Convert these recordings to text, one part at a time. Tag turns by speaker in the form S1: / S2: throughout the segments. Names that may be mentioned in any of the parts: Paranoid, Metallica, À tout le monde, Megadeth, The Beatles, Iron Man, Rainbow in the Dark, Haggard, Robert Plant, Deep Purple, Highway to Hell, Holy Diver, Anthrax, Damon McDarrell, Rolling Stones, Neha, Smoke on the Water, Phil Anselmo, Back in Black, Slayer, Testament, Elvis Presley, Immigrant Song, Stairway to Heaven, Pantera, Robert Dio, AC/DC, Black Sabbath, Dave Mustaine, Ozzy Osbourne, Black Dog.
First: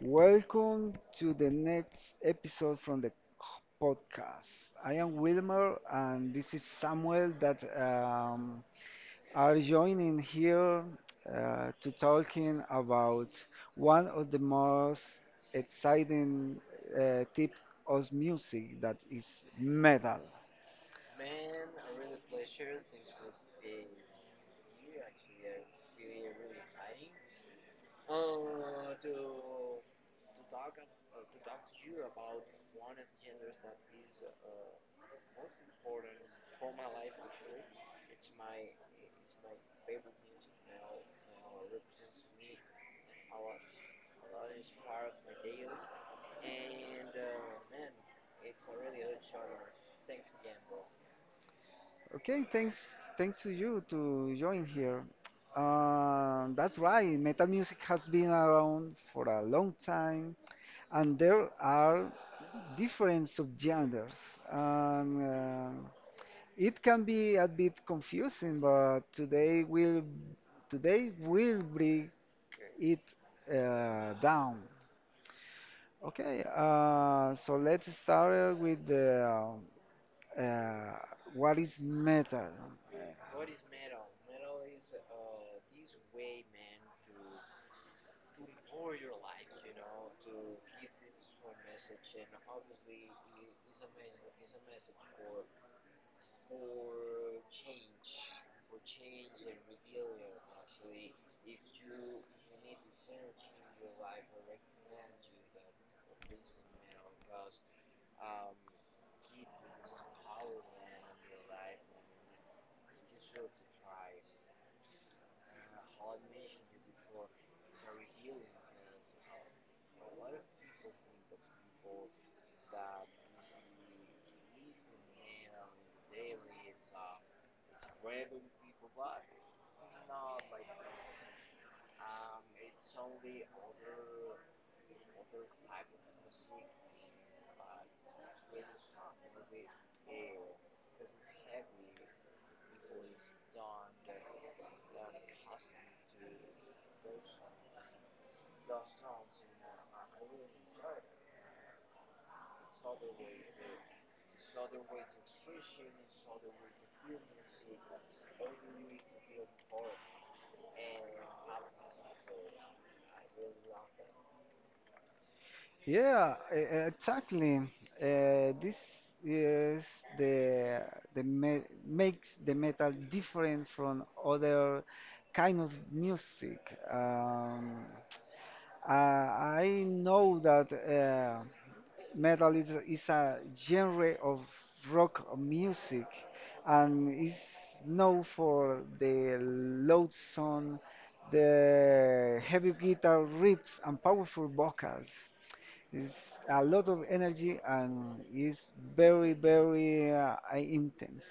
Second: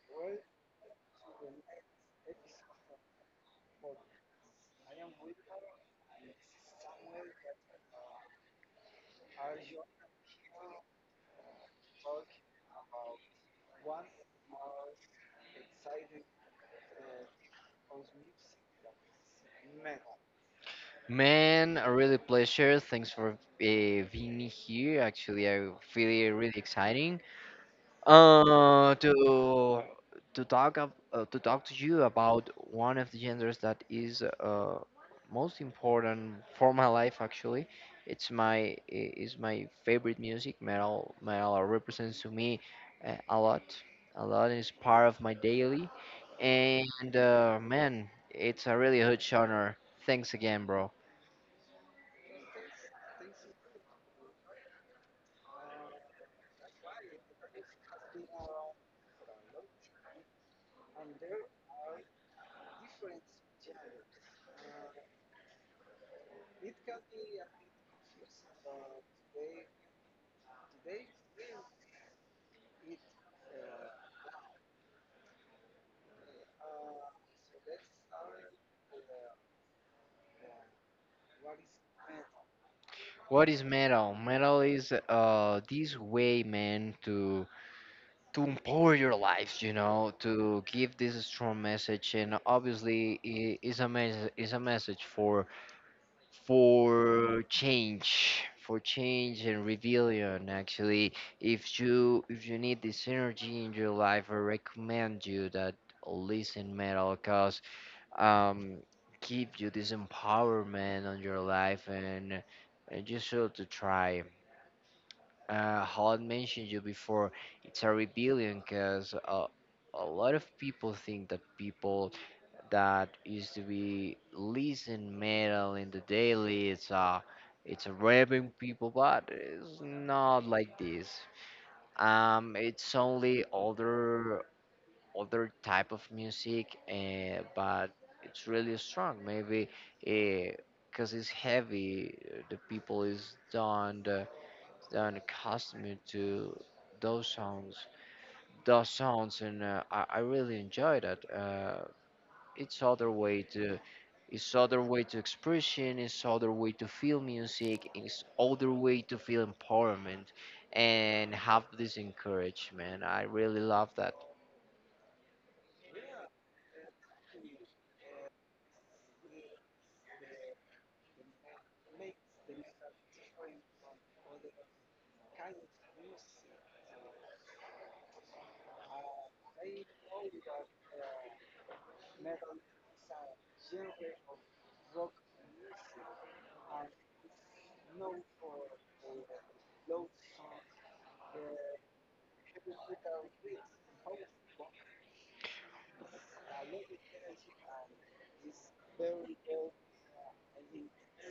S1: Welcome to the next episode from the podcast. I am Wilmer and this is Samuel that are joining here to talking about one of the most exciting types of music that is metal.
S2: Man, a really pleasure. Thanks for being here. Actually, I feel it really exciting uh, to to talk to talk to you about one of the genders that is most important for my life. Actually, it's is my favorite music. Metal represents to me a lot, a lot. It's part of my daily, and man, it's a really huge honor. Thanks again, bro.
S1: Okay, thanks, thanks to you to join here. That's right. Metal music has been around for a long time, and there are different subgenres, and it can be a bit confusing. But today we'll break it down. Okay, so let's start with uh, uh, what is metal.
S2: What is metal? Metal is this way, man, to empower your lives, you know, to give this strong message, and obviously is a is a message for change and rebellion. Actually, if you need this energy in your life, I recommend you that listen metal, cause um give you this empowerment on your life and. And you should to try how I mentioned you before, it's a rebellion because a lot of people think that people that used to be listen metal in the daily, it's a rapping people, but it's not like this. It's only other type of music, but it's really strong. Maybe because it's heavy, the people is done and accustomed to those sounds, those sounds, and I really enjoy that. It's other way to, it's other way to expression, it's other way to feel music, it's other way to feel empowerment, and have this encouragement. I really love that.
S1: Yeah, exactly. This is the the me makes the metal different from other kind of music. Um, I know that metal is a genre of rock music and is known for the loud sound, the heavy guitar riffs, and powerful vocals. It's a lot of energy and it's very, very intense.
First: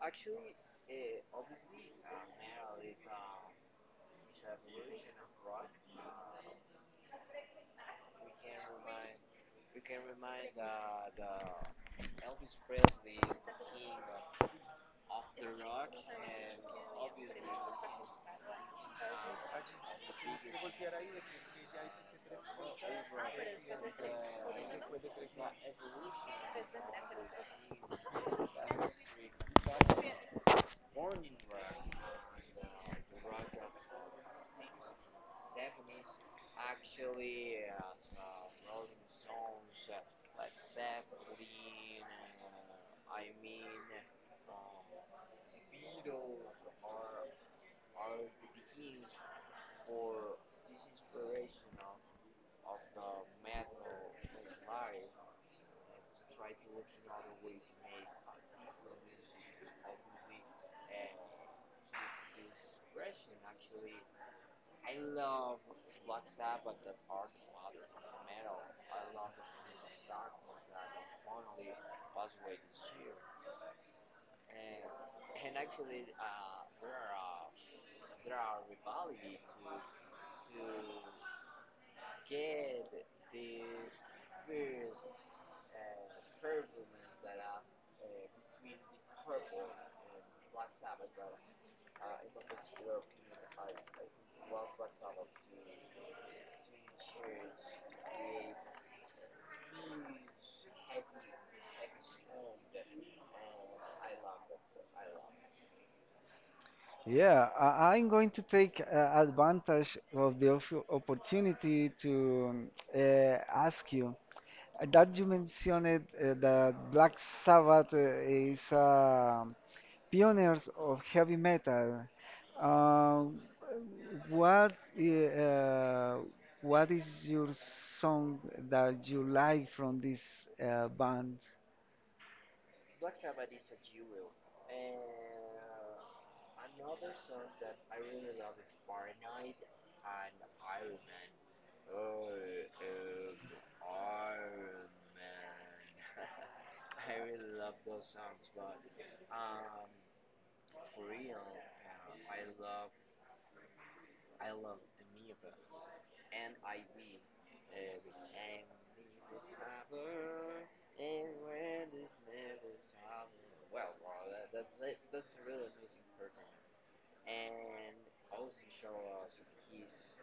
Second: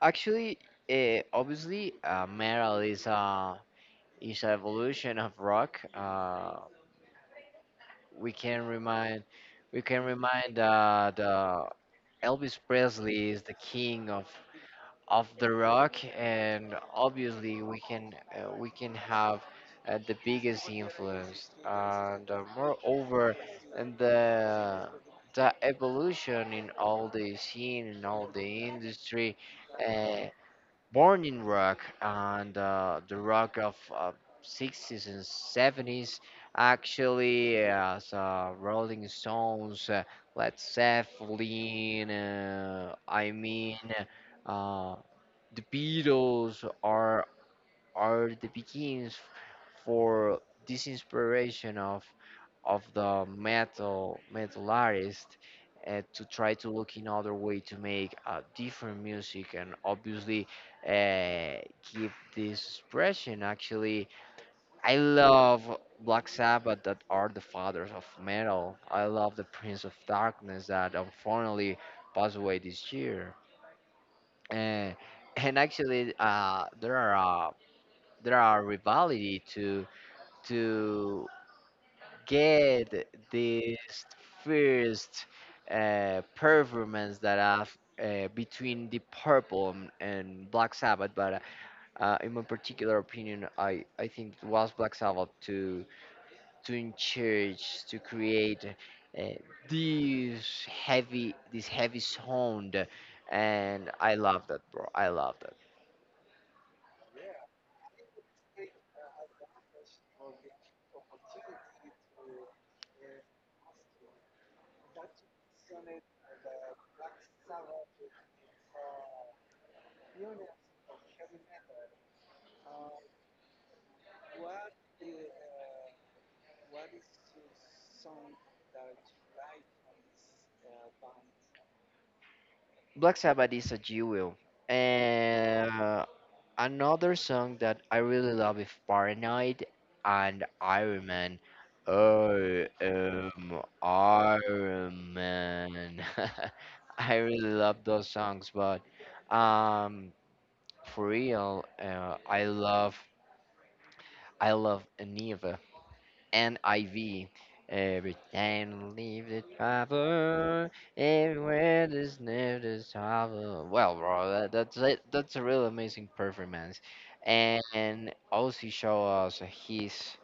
S2: Actually, obviously, metal is a is an evolution of rock. We can remind we can remind that. Elvis Presley is the king of the rock, and obviously we can have the biggest influence, and moreover, and the evolution in all the scene in all the industry. Uh, born in rock and the rock of sixties and seventies, actually, as Rolling Stones, Led Zeppelin, I mean uh, the Beatles are the beginnings for this inspiration of the metal artist to try to look in other way to make different music, and obviously uh, give this expression. Actually, I love Black Sabbath, that are the fathers of metal. I love the Prince of Darkness, that unfortunately passed away this year. uh, and actually there are rivalry to get this first performance that I've between the Purple and, Black Sabbath, but in my particular opinion, I think it was Black Sabbath to encourage to create uh, this heavy sound, and I love that, bro. I love that.
S1: Yeah, I'm going to take advantage of the opportunity to ask you that you mentioned that Black Sabbath is pioneers of heavy metal. Uh, what i- uh, what is your song that you like from this band?
S2: Black Sabbath is a jewel, and another song that I really love is Paranoid and Iron Man. Oh, am Iron Man. I really love those songs, but um, for real, I love Neve and IV. Every time leave the travel, everywhere there's never travel. Well, bro, that, that's it. That's a really amazing performance, and also show us his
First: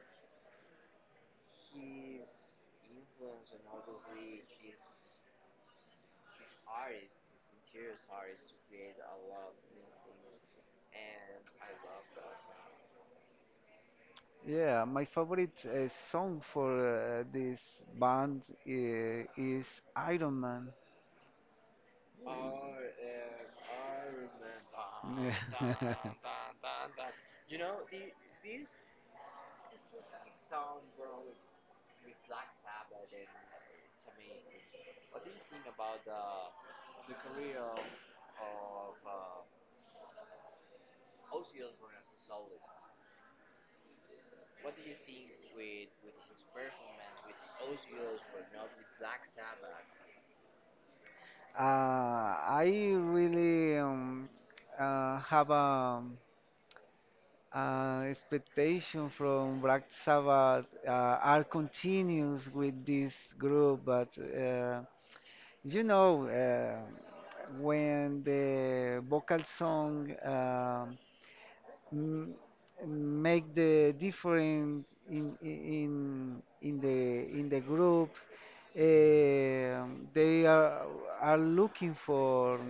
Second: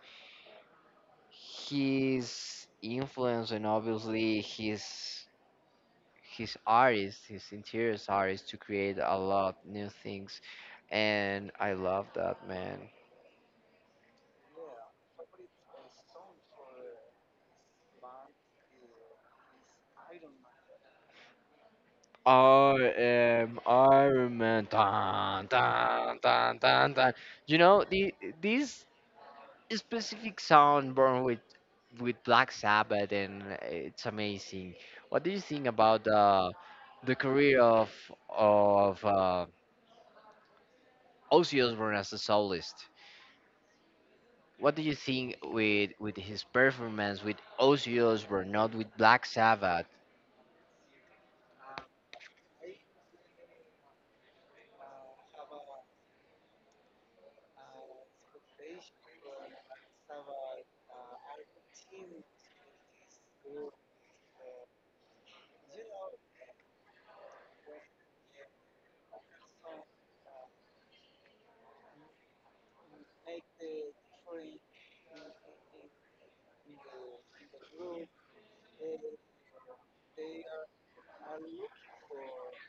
S2: his influence and obviously his artist, his interiors artist to create a lot new things, and I love that, man.
S1: Yeah, my favorite song for this band is Iron Man.
S2: I am Iron Man. Dun,
S1: Yeah.
S2: dun, dun, dun, dun. You know, the this specific sound born with Black Sabbath, and it's amazing. What do you think about the career of of uh, Ozzy Osbourne as a soloist? What do you think with his performance with Ozzy Osbourne, not with Black Sabbath?
S1: Uh, I really have a expectation from Black Sabbath are continuous with this group, but you know when the vocal song m- make the difference in in the group. They are looking for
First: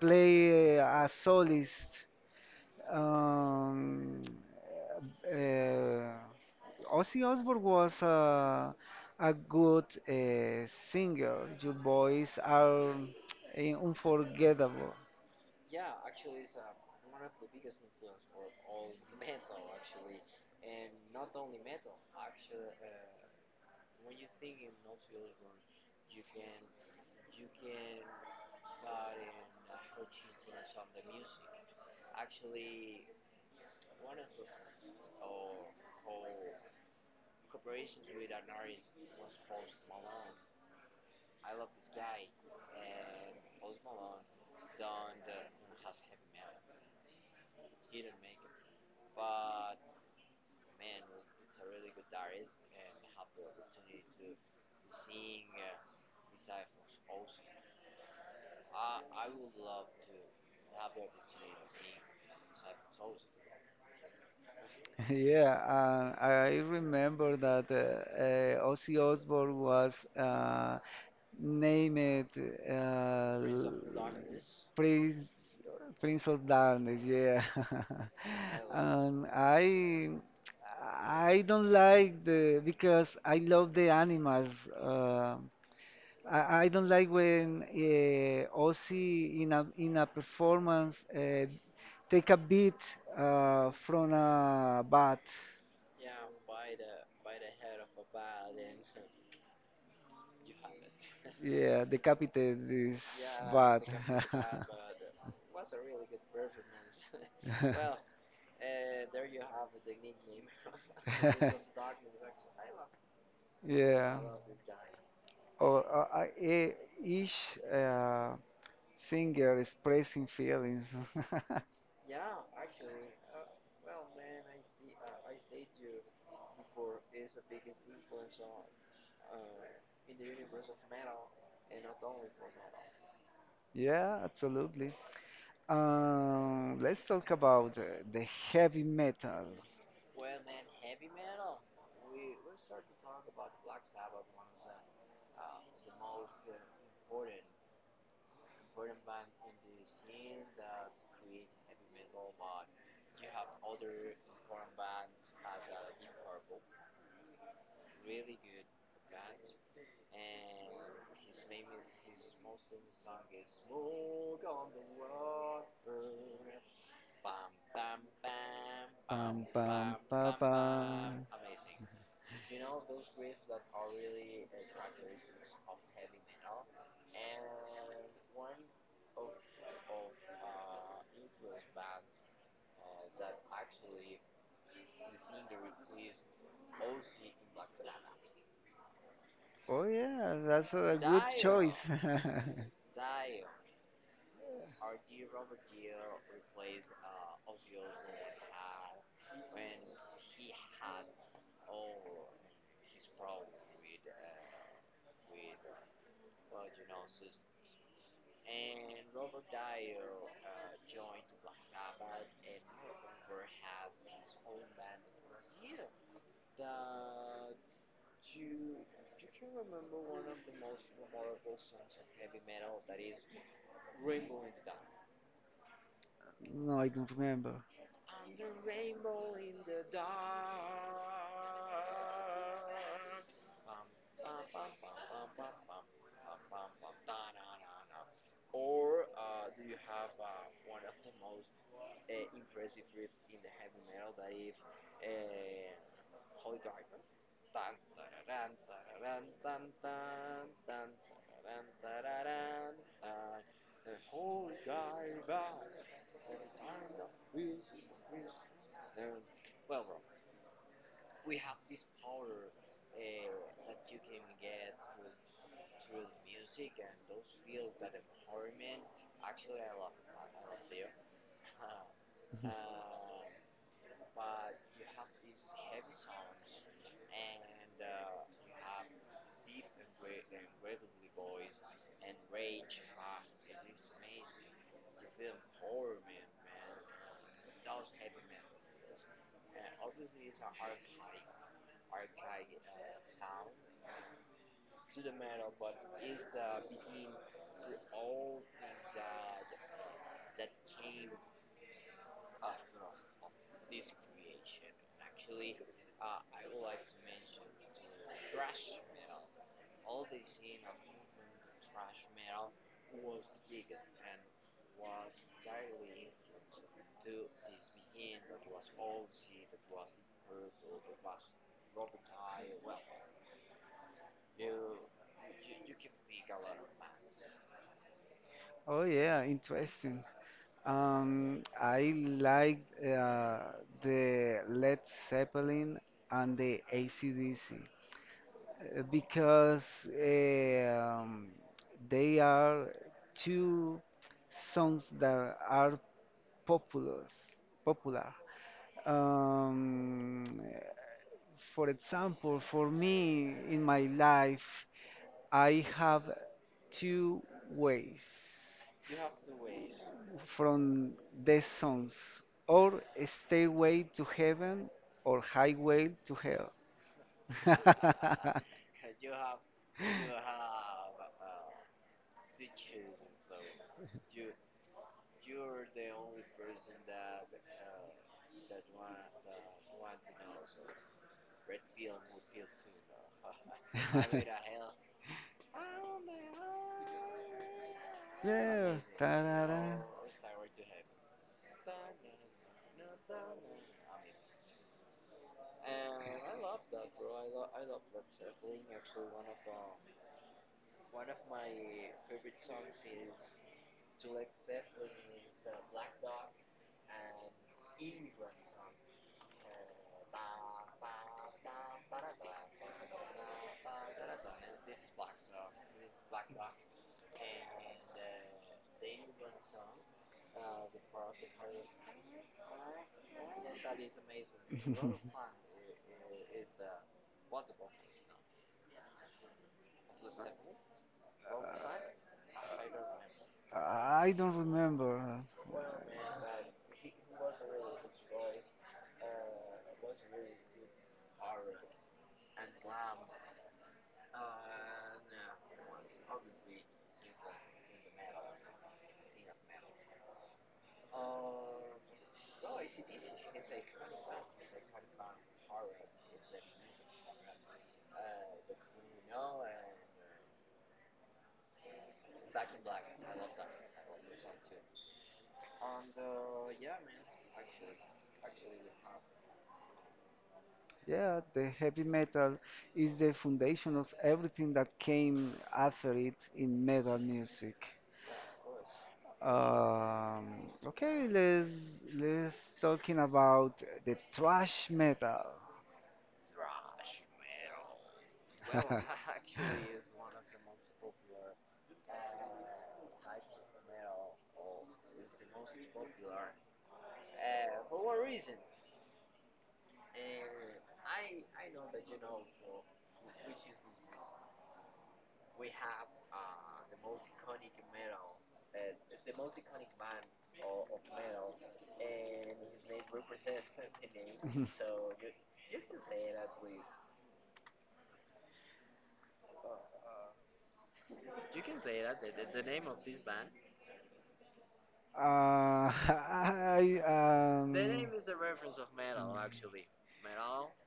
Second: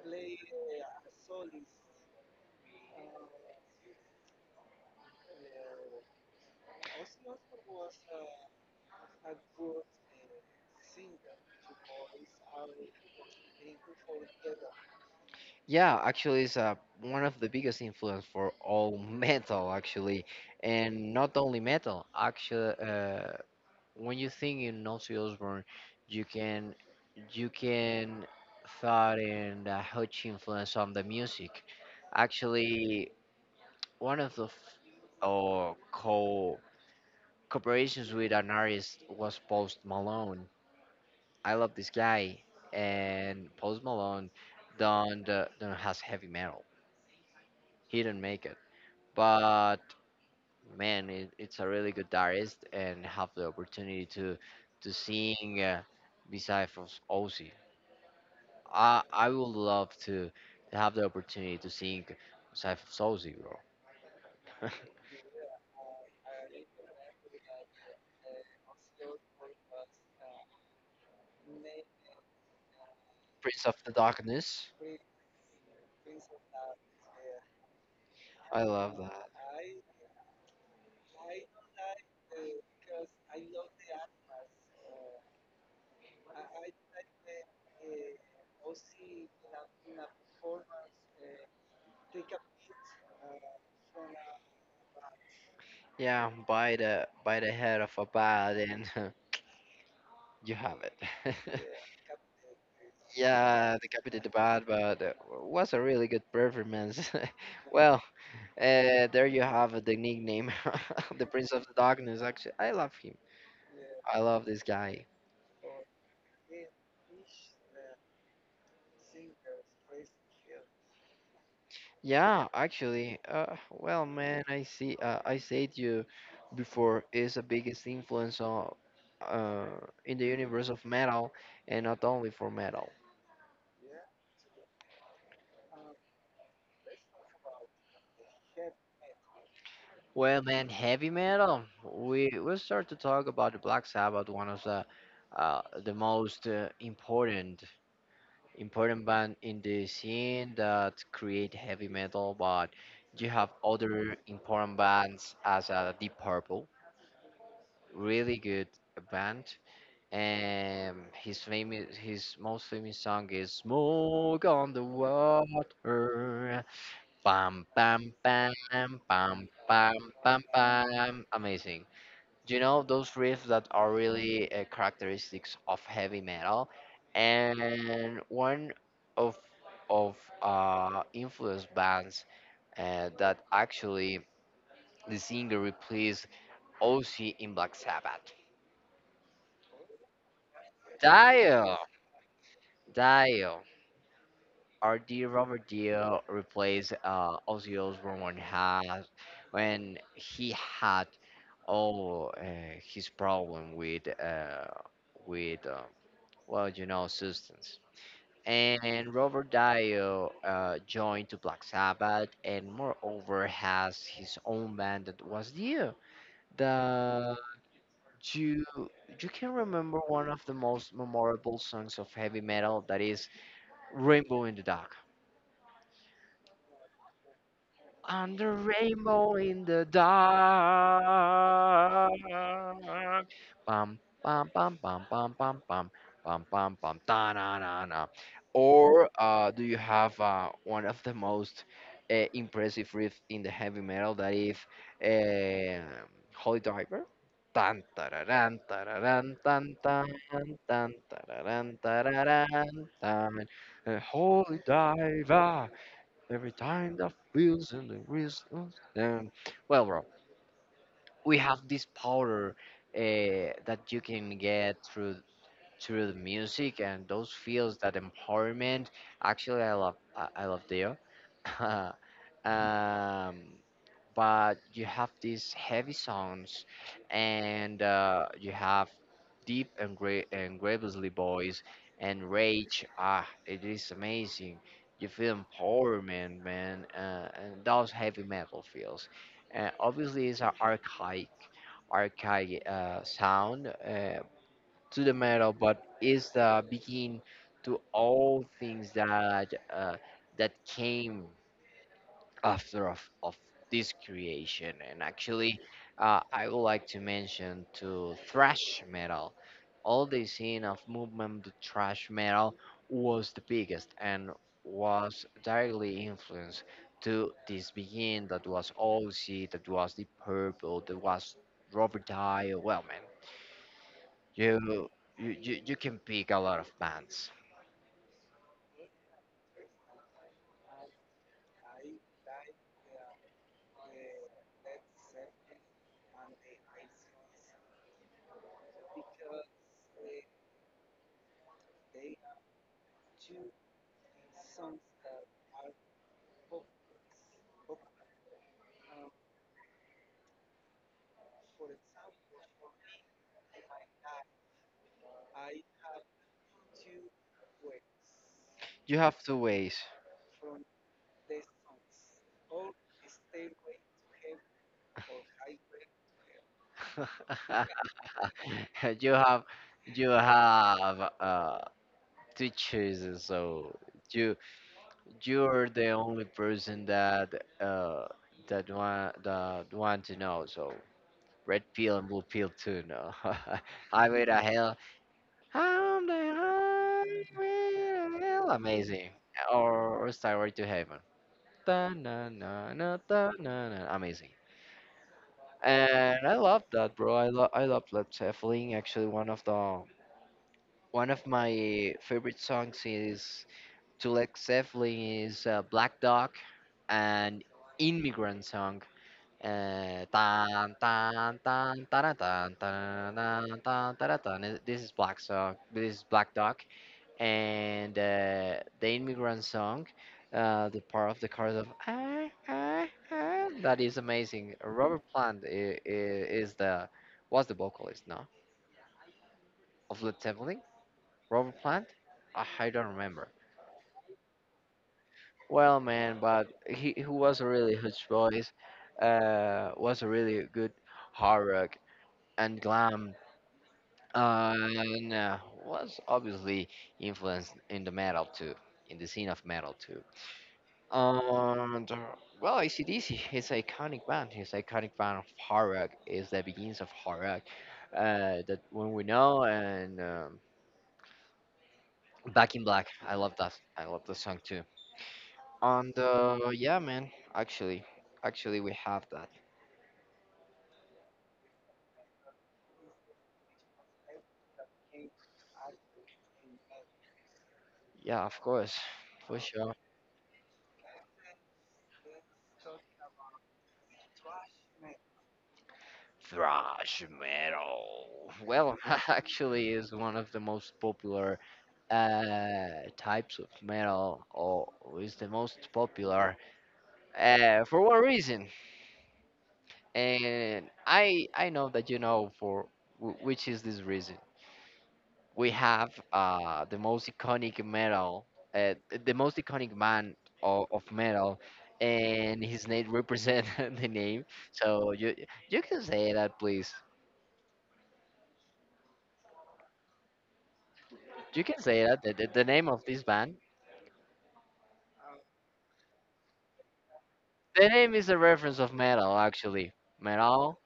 S1: play a solist. Um, uh, Ozzy Osbourne was a good singer. Your voice are unforgettable.
S2: Yeah, actually, it's one of the biggest influence for all metal, actually, and not only metal. Actually, when you think in Ozzy Osbourne, you can you can thought in the huge influence on the music. Actually, one of the f- oh, co cooperations with an artist was Post Malone. I love this guy, and Post Malone don't has heavy metal. He didn't make it, but man, it's a really good artist and have the opportunity to sing beside from Ozzy. I would love to have the opportunity to sing beside from Ozzy, bro.
S1: Yeah, and I remember that Ozzy Osbourne was named Prince
S2: Prince of the
S1: of Darkness.
S2: Darkness.
S1: Prince of Darkness. Yeah,
S2: I love that.
S1: and I don't like the because I love the animals. Uh, I don't like when Ozzy in a performance take a beat from a bat.
S2: Yeah, by the head of a bat, and you have it.
S1: Yeah, decapitated is
S2: Yeah,
S1: bad.
S2: the copy did the bad, but it was a really good performance.
S1: But
S2: Well, there you have it, the nickname, the Prince of the Darkness. Actually, I love him.
S1: actually. Yeah,
S2: I love
S1: I
S2: this guy.
S1: or I- e- each uh, singer expressing feelings.
S2: Yeah, actually, well, man, I see. I said you before is the biggest influence on, uh, in the universe of metal, and not only for metal.
S1: Yeah, absolutely. Let's talk about the heavy metal.
S2: Well, man, heavy metal. We start to talk about the Black Sabbath, one of the most important band in the scene that create heavy metal. But you have other important bands as Deep Purple, really good band. And his famous his most famous song is "Smoke on the Water." Bam, bam, bam, bam,
S1: Bam,
S2: bam,
S1: bam,
S2: bam,
S1: ba,
S2: bam.
S1: bam.
S2: Amazing, you know, those riffs that are really characteristics of heavy metal, and one of of influence bands that actually the singer replaced Ozzy in Black Sabbath.
S1: Amazing. Oh yeah, that's a good choice.
S2: Dio,
S1: Dio.
S2: Dio, our dear Robert Dio replaced Ozzy Osbourne when had when he had all his problem with well, you know, substance. And Robert Dio joined to Black Sabbath and moreover has his own band that was Dio. The you you can remember one of the most memorable songs of heavy metal that is Rainbow in the Dark.
S1: No, I don't remember.
S2: And the rainbow in the dark. Bum, bum, bum, bum, bum, bum, bum, bum, bum, bum, da, na, na, na. Or do you have one of the most impressive riffs in the heavy metal that is uh, Holy Diver? Tan tararan tararan tan tan tan tararan tararan tan. Holy Diver. Every time the feels and the wrist. And, well, bro, we have this powder that you can get through through the music and those feels that empowerment. Actually, I love Dio. um, but you have these heavy sounds, and you have deep and great and gravely voice and rage. Ah, it is amazing. You feel empowerment, man. And those heavy metal feels, obviously it's an archaic sound to the metal, but is the begin to all things that that came after of this creation. And actually, I would like to mention to thrash metal. All the scene of movement to thrash metal was the biggest and was directly influenced to this begin that was Ozzy, that was the Purple, that was Robert Dio. Well, man, you you can pick a lot of bands.
S1: Oh yeah, interesting. I like the Led Zeppelin and the AC/DC because uh, um, they are two songs that are popular. Popular. Um, for example, for me in my life, I have two ways.
S2: You have two ways.
S1: From the songs, or Stairway to Heaven or Highway to Hell.
S2: you have you have two choices. So you you're the only person that uh that want to know. So red pill and blue pill too. No,
S1: Yeah.
S2: highway to hell. I'm the highway to hell. Amazing.
S1: Tarara.
S2: Or Skyward to Heaven. Da na na na da na na. Amazing. And I love that, bro. I love Led Zeppelin. Actually, one of the one of my favorite songs is to Led Zeppelin is Black Dog and Immigrant Song. Tan, tan, tan, tan, tan, tan, tan, tan, tan, tan. This is Black Song. This is Black Dog and the immigrant song, the part of the chorus of ah, ah, ah, that is amazing. Robert Plant is the was the vocalist, no, of Led Zeppelin. Robert Plant, ah, I don't remember.
S1: I don't remember.
S2: Well, man, but he was a really huge voice. Was a really good hard rock and glam. And was obviously influenced in the metal too, in the scene of metal too. And well, AC/DC is iconic band. His iconic band of hard rock is the beginnings of hard rock. That when we know and Back in Black. I love that. I love the song too. And yeah, man. Actually, actually, we have that.
S1: Yeah, the heavy metal is the foundation of everything that came after it in metal music.
S2: Yeah, of course, for sure.
S1: Okay, let's talking about the thrash metal.
S2: Thrash metal. Well, actually, is one of the most popular types of metal, or is the most popular for one reason. And I know that you know for which is this reason. We have the most iconic metal, uh, the most iconic man of metal, and his name represents the name. So you you can say that, please. You can say that the name of this band.
S1: Uh, I um.
S2: The name is a reference of metal, actually. Metal,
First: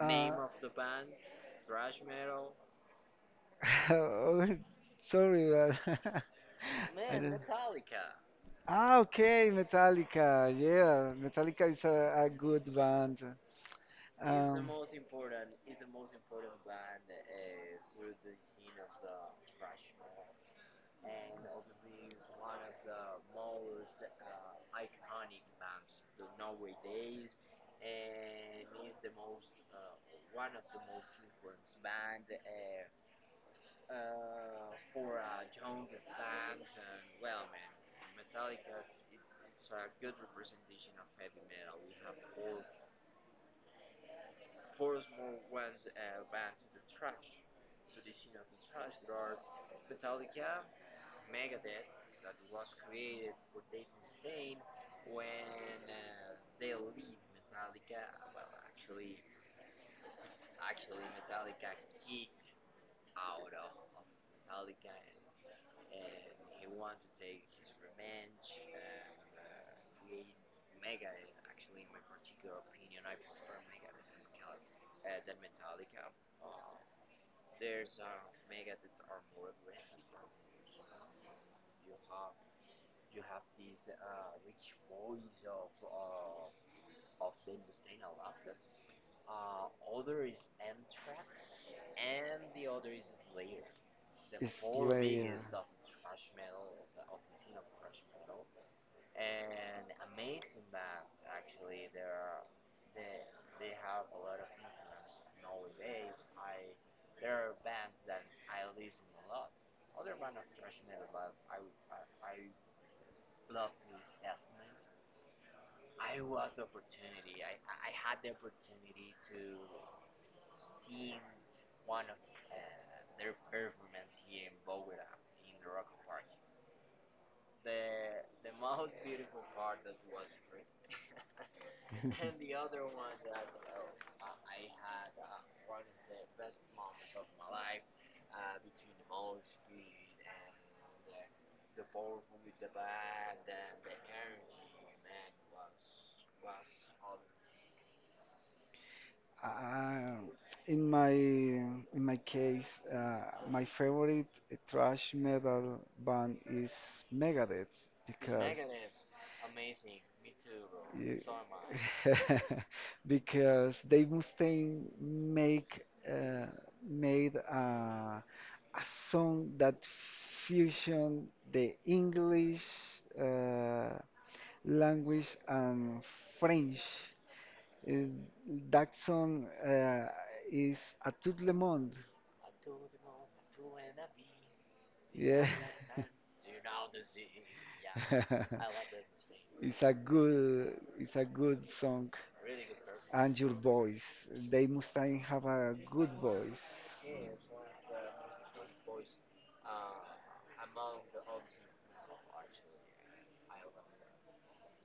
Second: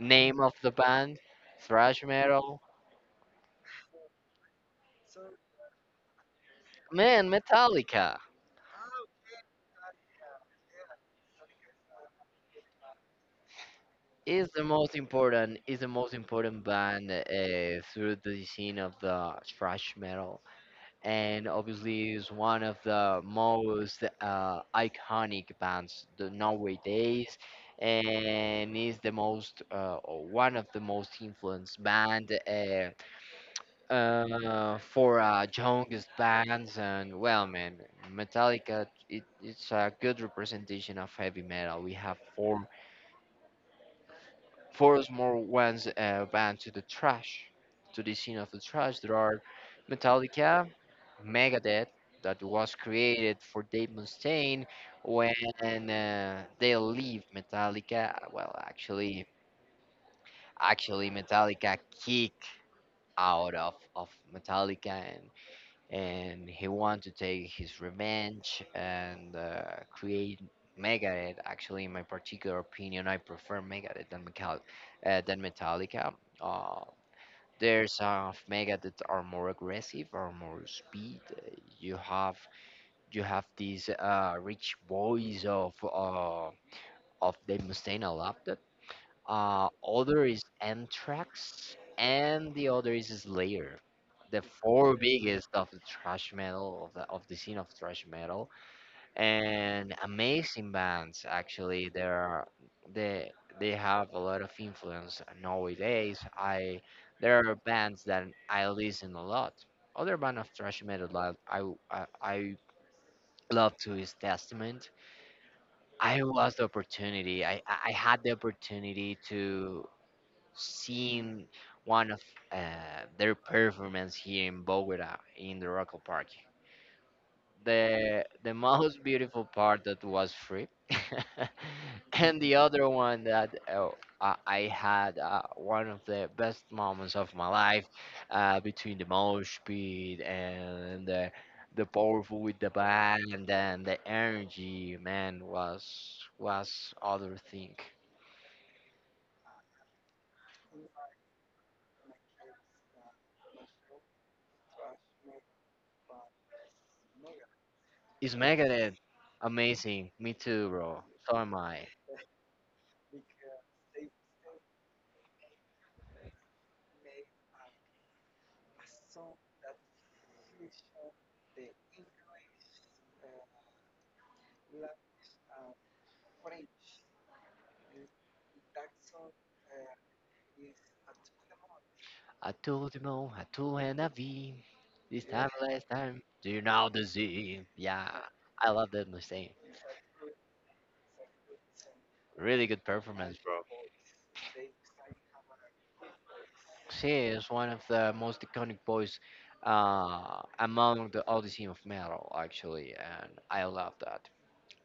S1: Uh,
S2: of the band, thrash metal.
S1: oh, sorry, but
S2: Man,
S1: I
S2: Metallica.
S1: Ah, okay, Metallica. Yeah, Metallica is a good band. He's
S2: Is the most important band through the scene of the thrash metal, and obviously is one of the most iconic bands the nowadays, and is the most or one of the most influenced band for youngest bands. And well, man, Metallica it's a good representation of heavy metal. We have four Forest more once went to the trash, to the scene of the trash. There are Metallica, Megadeth, that was created for Dave Mustaine when they leave Metallica. Well, actually, Metallica kick out of Metallica, and he wanted to take his revenge and create Megadeth. Actually, in my particular opinion, I prefer Megadeth than, than Metallica. Uh, there's some of Megadeth that are more aggressive, are more speed. You have you have this rich voice of Dave Mustaine a lot. Other is Anthrax, and the other is Slayer. The
S1: is
S2: four
S1: Slayer.
S2: biggest of the thrash metal of the scene of thrash metal, and amazing bands. Actually, there are they they have a lot of influence nowadays. I There are bands that I listen a lot. Other band of thrash metal that I love to is Testament. I was the opportunity. I had the opportunity to seeing one of their performance here in Bogota in the Rock Park. The most beautiful part that was free, and the other one that I had one of the best moments of my life between the mosh pit and the powerful with the band and the energy, man, was other thing.
S1: Uh, in my case, my favorite thrash metal band is Megadeth. It's
S2: Is
S1: because
S2: Megadeth
S1: Megadeth.
S2: amazing? Me too, bro.
S1: So
S2: So am I.
S1: am I. Because Dave Mustaine make uh, made a song that fusion the English uh, language and French. Uh, that song is A tout le monde.
S2: I told him all, I told and I V. This
S1: Yeah.
S2: time, last time, do you know the Z? Yeah, I love that Mustaine.
S1: It's a good song,
S2: Really good performance,
S1: and your
S2: bro.
S1: voice. They must have a good voice.
S2: She is one of the most iconic voice among the Odyssey of Metal, actually, and I love that.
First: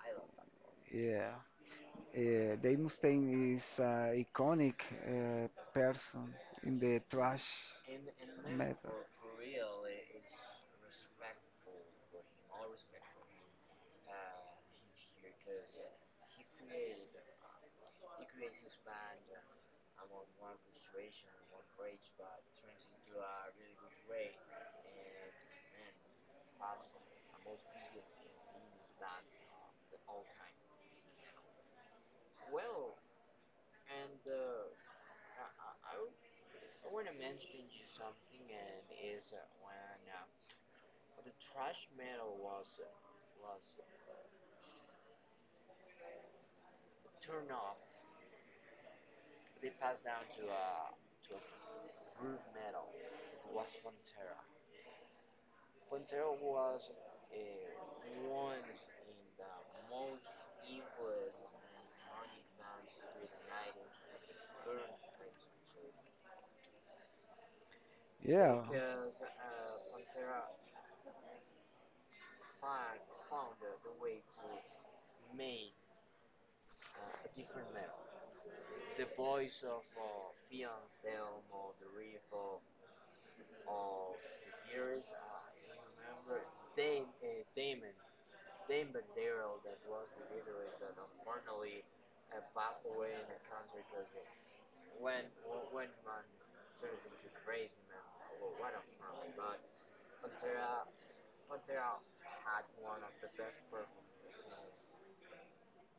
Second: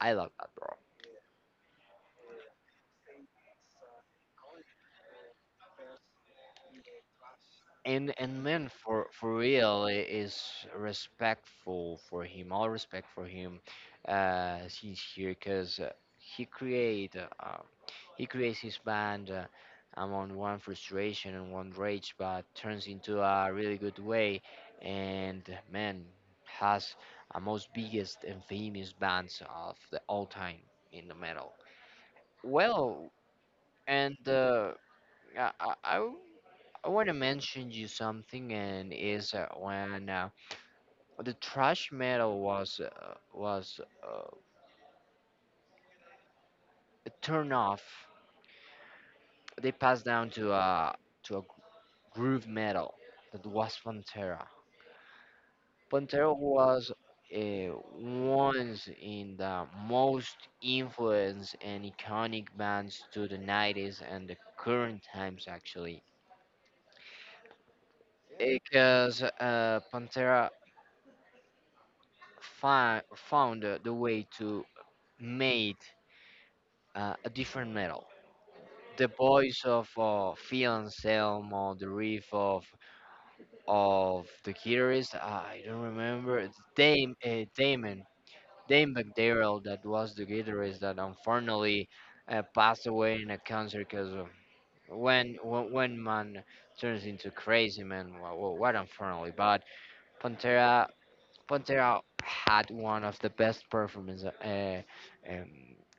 S2: I love that, bro.
S1: Yeah, Dave Mustaine is an iconic uh, person in the thrash
S2: And man
S1: metal.
S2: for real, is respectful for him, all respect for him. He's here because he create he creates his band among one frustration and one rage, but turns into a really good way. And man, has a most biggest and famous bands of the all time in the metal. Well, and I, I I want to mention you something, and is when the trash metal was uh, turned off. They passed down to a groove metal that was Pantera. Pantera was once in the most influenced and iconic bands to the 90s and the current times actually,
S1: Yeah,
S2: because Pantera found the way to made a different metal. The voice of Fianselm or the riff of the guitarist, I don't remember. It's Dame, Damon, Dame McDarrell, that was the guitarist that unfortunately passed away in a concert because when man turns into crazy man, what unfortunately. But Pantera Pantera had one of the best performances um,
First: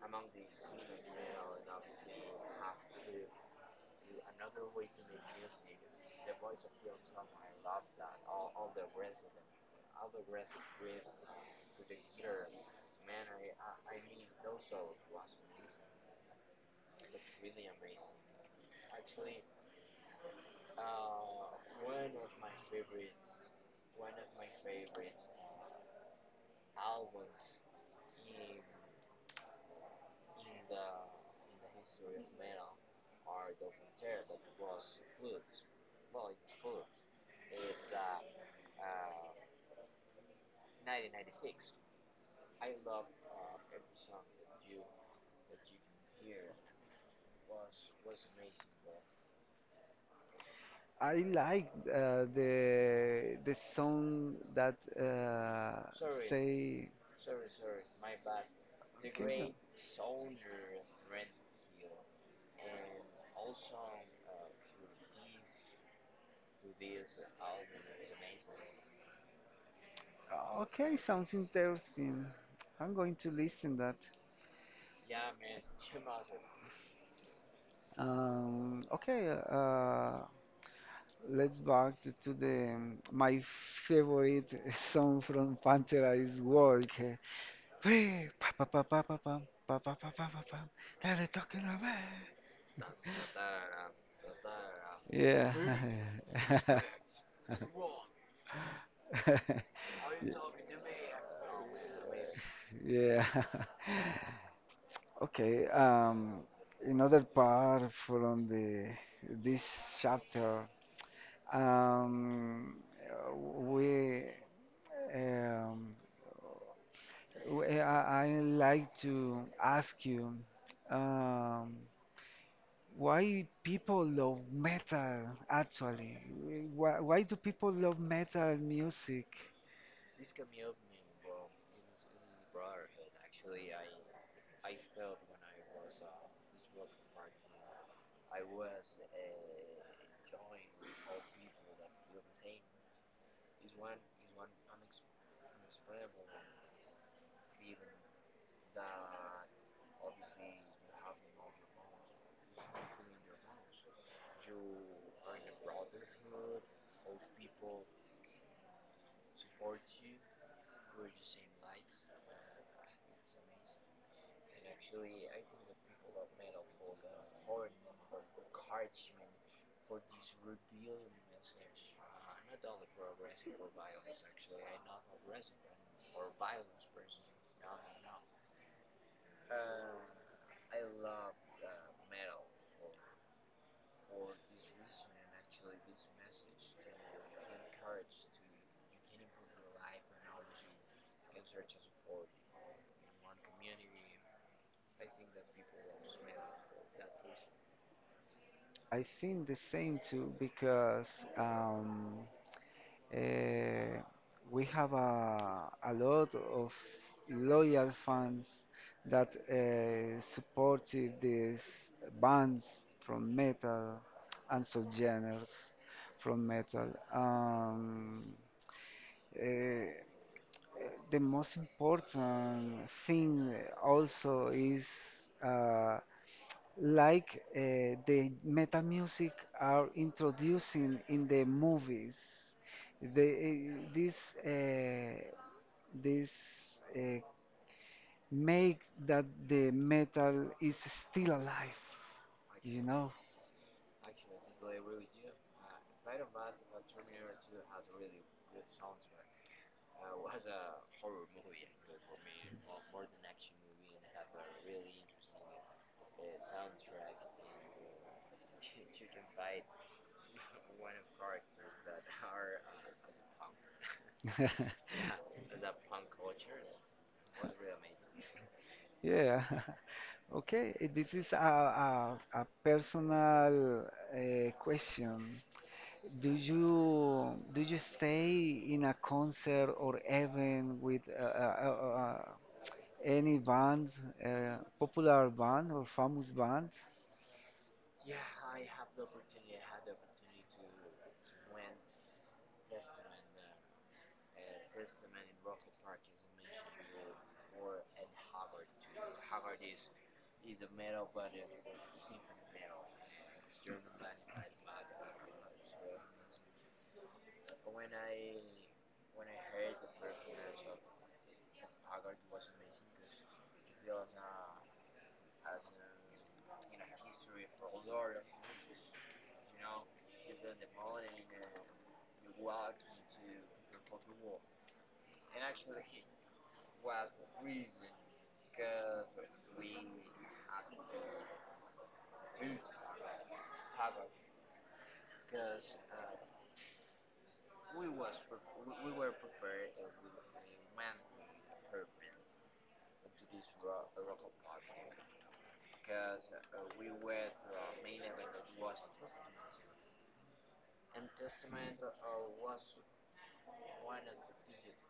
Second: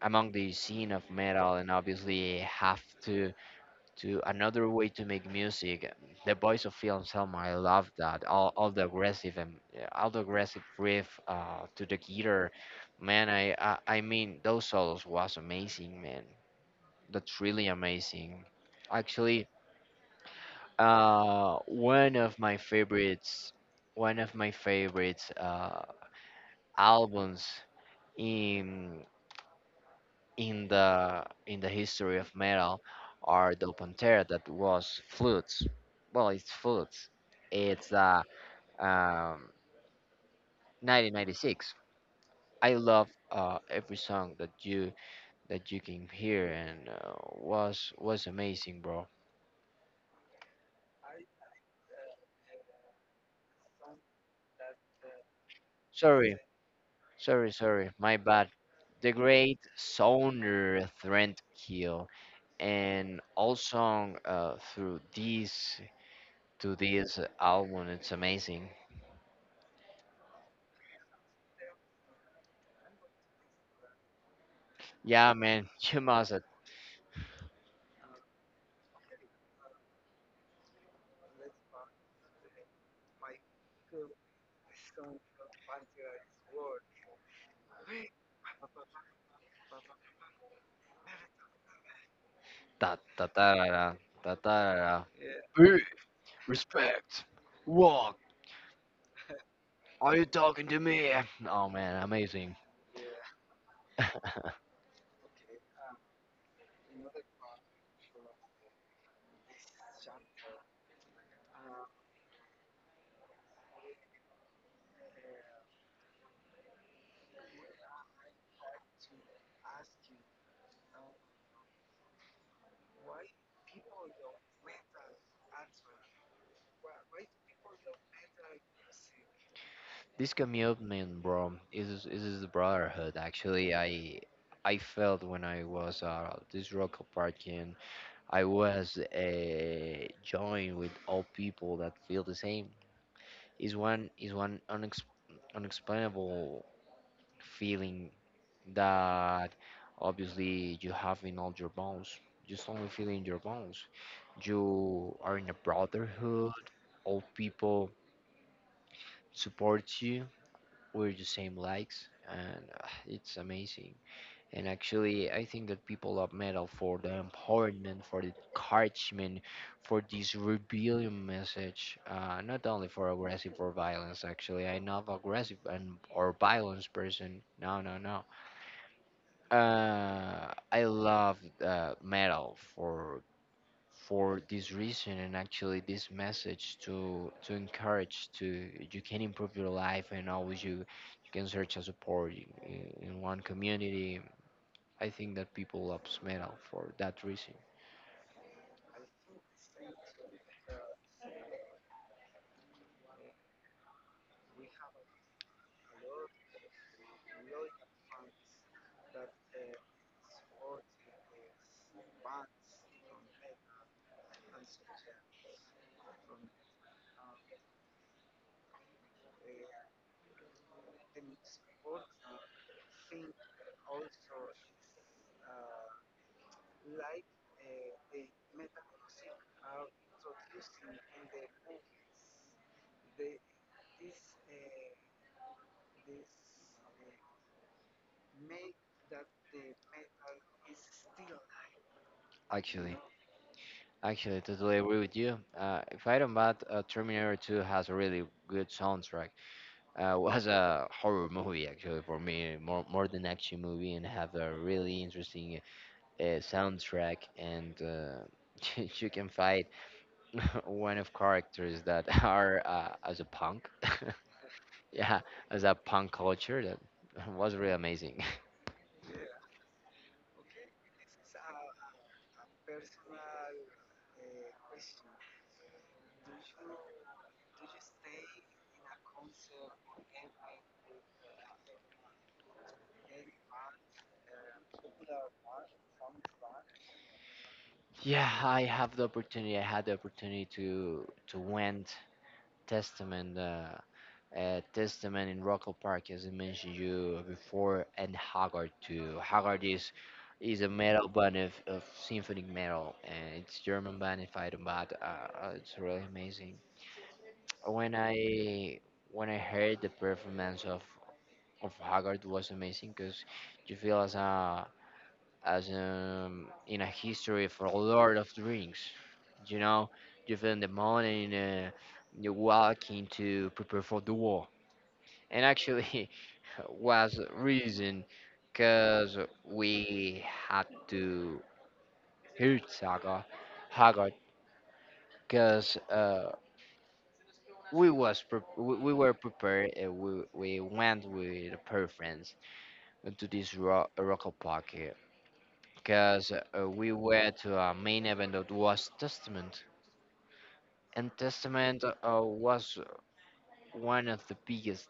S2: among the scene of metal, and obviously have to another way to make music. The voice of Phil Anselmo, I love that. All the aggressive and yeah, all the aggressive riff to the guitar, man. I mean those solos was amazing, man. That's really amazing. Actually, one of my favorites, one of my favorites albums in in the history of metal are the pantera that was flutes. Well, it's flutes. It's um 1996. I love every song that you can hear and was amazing, bro.
S1: I like the song that
S2: Sorry,
S1: say
S2: sorry. My bad. The
S1: okay,
S2: great
S1: no-
S2: Sonar Threntkill and all song through this to this album. It's amazing.
S1: okay, sounds interesting. I'm going to listen that.
S2: Yeah, man. Yamaza.
S1: Okay, let's back to the my favorite song from Pantera is Work. Hey, pa- pa- pa- pa- pa- pam, pa- pa- pa- pa- pa- pam, that I talking about.
S2: Da da da da da da da da. Da.
S1: Yeah,
S2: Hey, respect. Walk. Are you talking to me? Oh man, amazing.
S1: Yeah. Okay, another part from the this chapter, um, we, um, we I like to ask you, um, why people love metal actually? Why do people love metal music?
S2: This commitment, bro, is the brotherhood. Actually, I felt when I was this rock parking, I was joined with all people that feel the same. Is one unexplainable feeling that obviously you have in all your bones. Just only feel in your bones. You are in a brotherhood. All people support you. We're the same likes, and it's amazing. And actually, I think that people love metal for the empowerment, for the encouragement, for this rebellion message. Not only for aggressive or violence. Actually, I'm not aggressive and or violence person. No, no, no. Uh, I love metal for this reason, and actually this message to encourage to you can improve your life, and always you can search a support in one community. I think that people loves metal for that reason.
S1: I think the same too because. Um, Uh, we have a lot of loyal fans that supported these bands from metal and subgenres from metal. Um, uh, the most important thing also is uh, like the meta music are introducing in the movies. The, this uh, this uh, make that the metal is still alive, you
S2: Actually,
S1: know.
S2: actually, totally agree with you. If I don't bad, Terminator 2 has a really good soundtrack. Was a horror movie actually for me, more more than action movie, and have a really interesting soundtrack, and you can fight one of characters that are as a punk. Yeah, as a punk culture that was really amazing.
S1: Yeah. Okay, this is a, a personal question. Do you stay in a concert or event with any band, popular band or famous band?
S2: Yeah, I have the opportunity. I had the opportunity to went Testament. Testament in Rockall Park, as I mentioned you before, and Haggard too. Haggard is a metal band of symphonic metal, and it's German band if I don't bad. It's really amazing. when I when I heard the performance of Haggard was amazing because you feel as a as in a history for Lord of the Rings, you know, you feel in the morning you're walking to prepare for the war, and actually was reason because we had to hurt Saga Haggard because we were prepared, and we went with a pair of friends to this rock, rock pocket because we were to a main event that was testament, and testament was one of the biggest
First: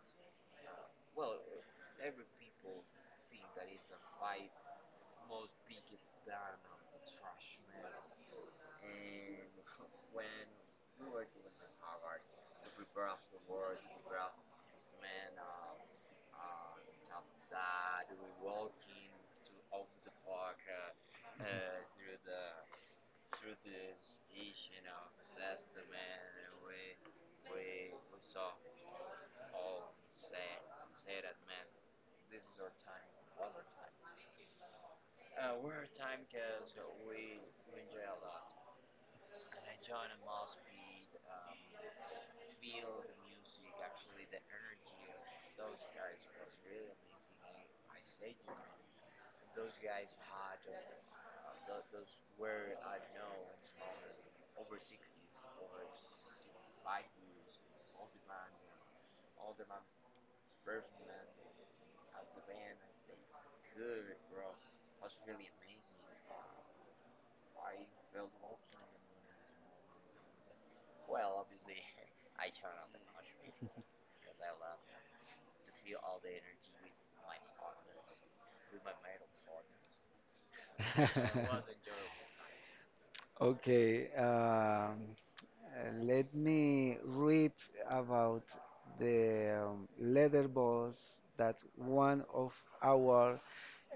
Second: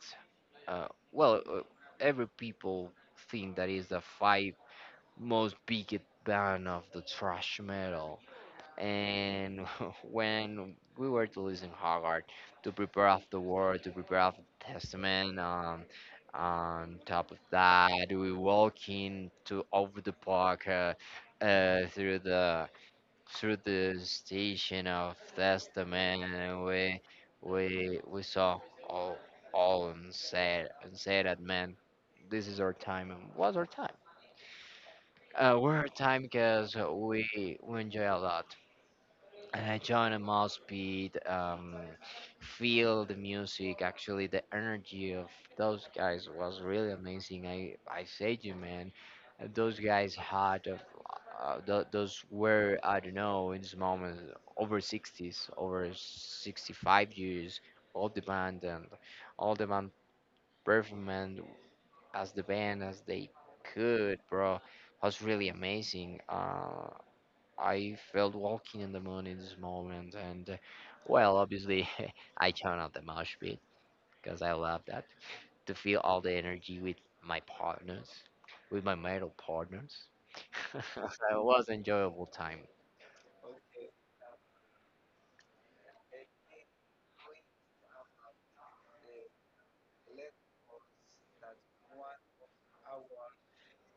S2: uh, well uh, every people think that is the five most biggest band of the thrash metal. And when we were to listen Haggard to prepare of the word, to prepare of the testament, on top of that, we walk in to over the park uh, through the through the station of testament, and we saw all all and said that, man, this is our time, and was our time. We're our time because we enjoy a lot join a mosh pit, feel the music. Actually, the energy of those guys was really amazing. I say to you, man, those guys had of those were I don't know in this moment over 60s, over 65 years of the band, and all the band performing as the band as they could, bro. Was really amazing. I felt walking in the moon in this moment, and well, obviously, I turned out the mosh pit because I love that to feel all the energy with my partners, with my metal partners. So it was enjoyable time.
S1: Okay, let me read about the letter box that one of our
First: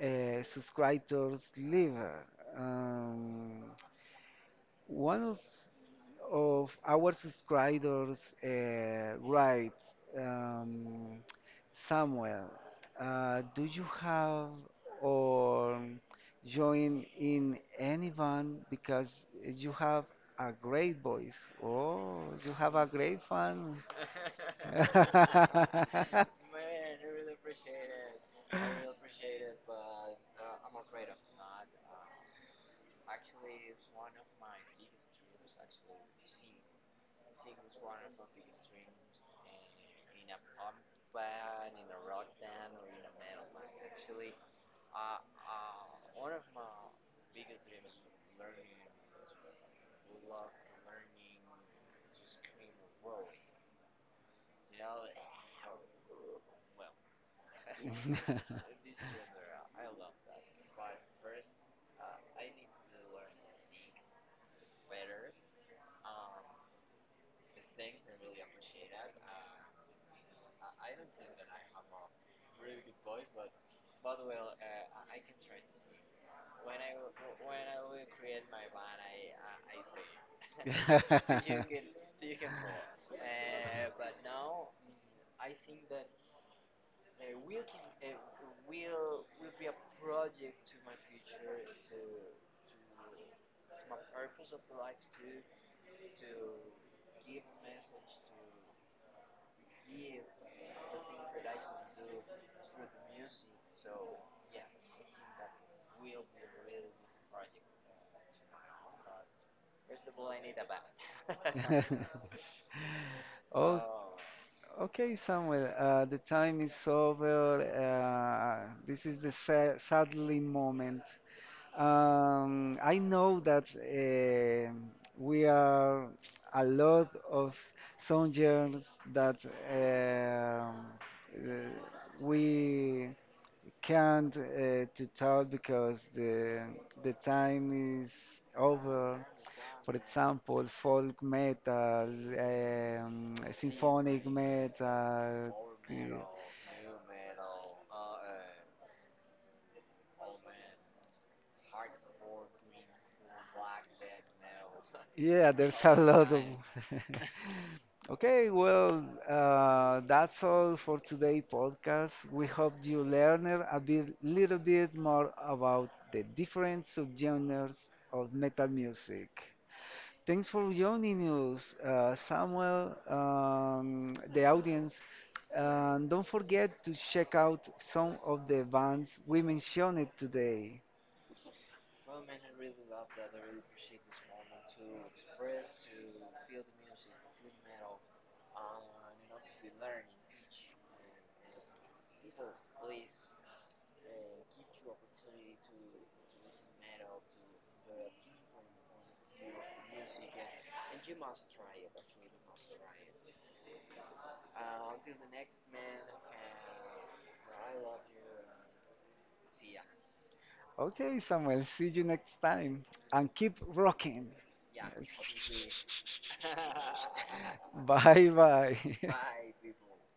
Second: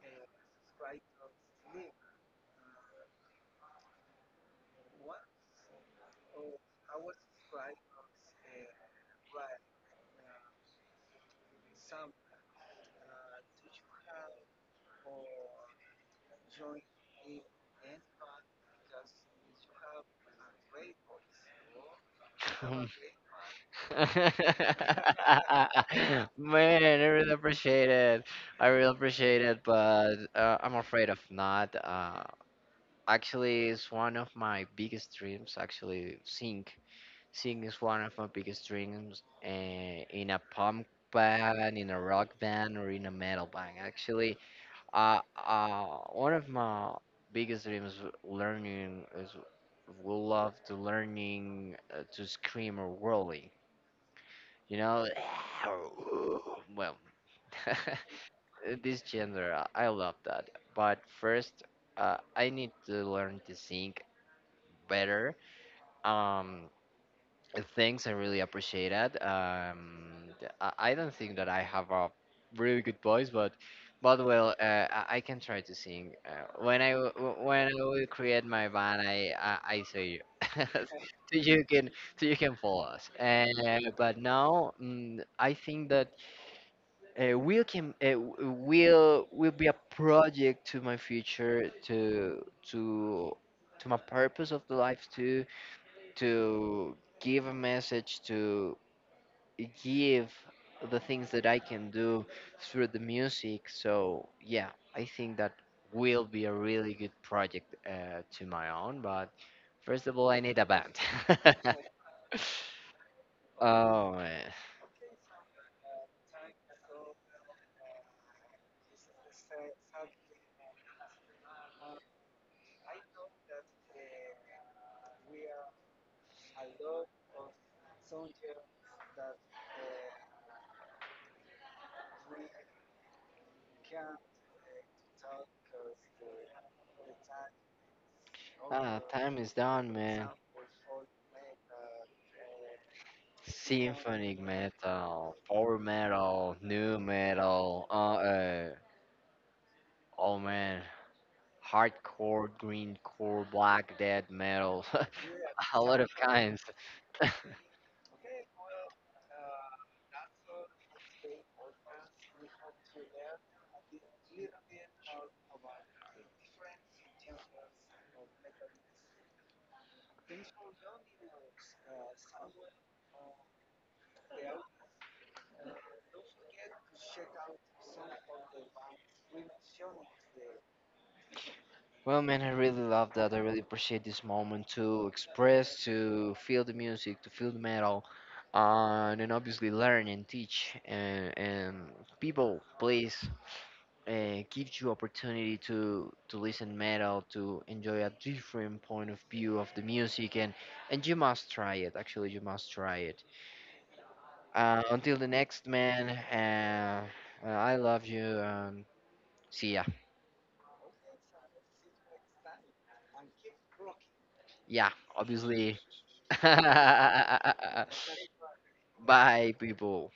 S1: subscribers leave. Um, one of our subscribers write um, Samuel, do you have or join in any band because you have a great voice? Oh, you have a
S2: Um,
S1: great fan.
S2: Man, I really appreciate it. I really appreciate it, but I'm afraid of not. Actually, it's one of my biggest dreams. Actually, seeing singing is one of my biggest dreams in a punk band, in a rock band, or in a metal band. Actually, uh, uh, one of my biggest dreams learning is would love to learning to scream or rolling. You know, well, this gender, I love that. But first, I need to learn to sing better. Um, Thanks, I really appreciate it. I don't think that I have a really good voice, but well, I can try to sing. When when I will create my band, I say you, so you can so you can follow us. But now, mm, I think that will can will be a project to my future to my purpose of the life too to give a message, to give the things that I can do through the music. So, yeah, I think that will be a really good project to my own. But first of all, I need a band.
S1: Okay.
S2: Oh, man.
S1: Okay, Samuel, the time is over. This is the sa sadly moment. I know that we are a lot of soldiers that eh, we can't to talk because the time is
S2: Ah,
S1: over.
S2: time is done,
S1: For
S2: man.
S1: example, folk metal, symphonic
S2: Symphonic metal,
S1: metal.
S2: power
S1: Uh,
S2: metal, new metal, oh man, hardcore, greencore, black death metal.
S1: Yeah,
S2: A
S1: there's a
S2: lot of
S1: lot of.
S2: kinds.
S1: Okay, well, that's all for today' podcast. We hope you learned a little bit more about the different subgenres of metal music. Thanks for joining us, Samuel, the audience. And don't forget to check out some of the bands we mentioned today.
S2: Well, man, I really love that. I really appreciate this moment to express, to feel the music, to feel the metal, and obviously learn and teach. And people, please, give you opportunity to listen metal, to enjoy a different point of view of the music, and you must try it. Actually, you must try it. Until the next man, I love you. See ya.
S1: Okay, Samuel, see you next time. And keep rocking. Yes.
S2: Yeah, obviously. Bye,
S1: Bye bye.
S2: people.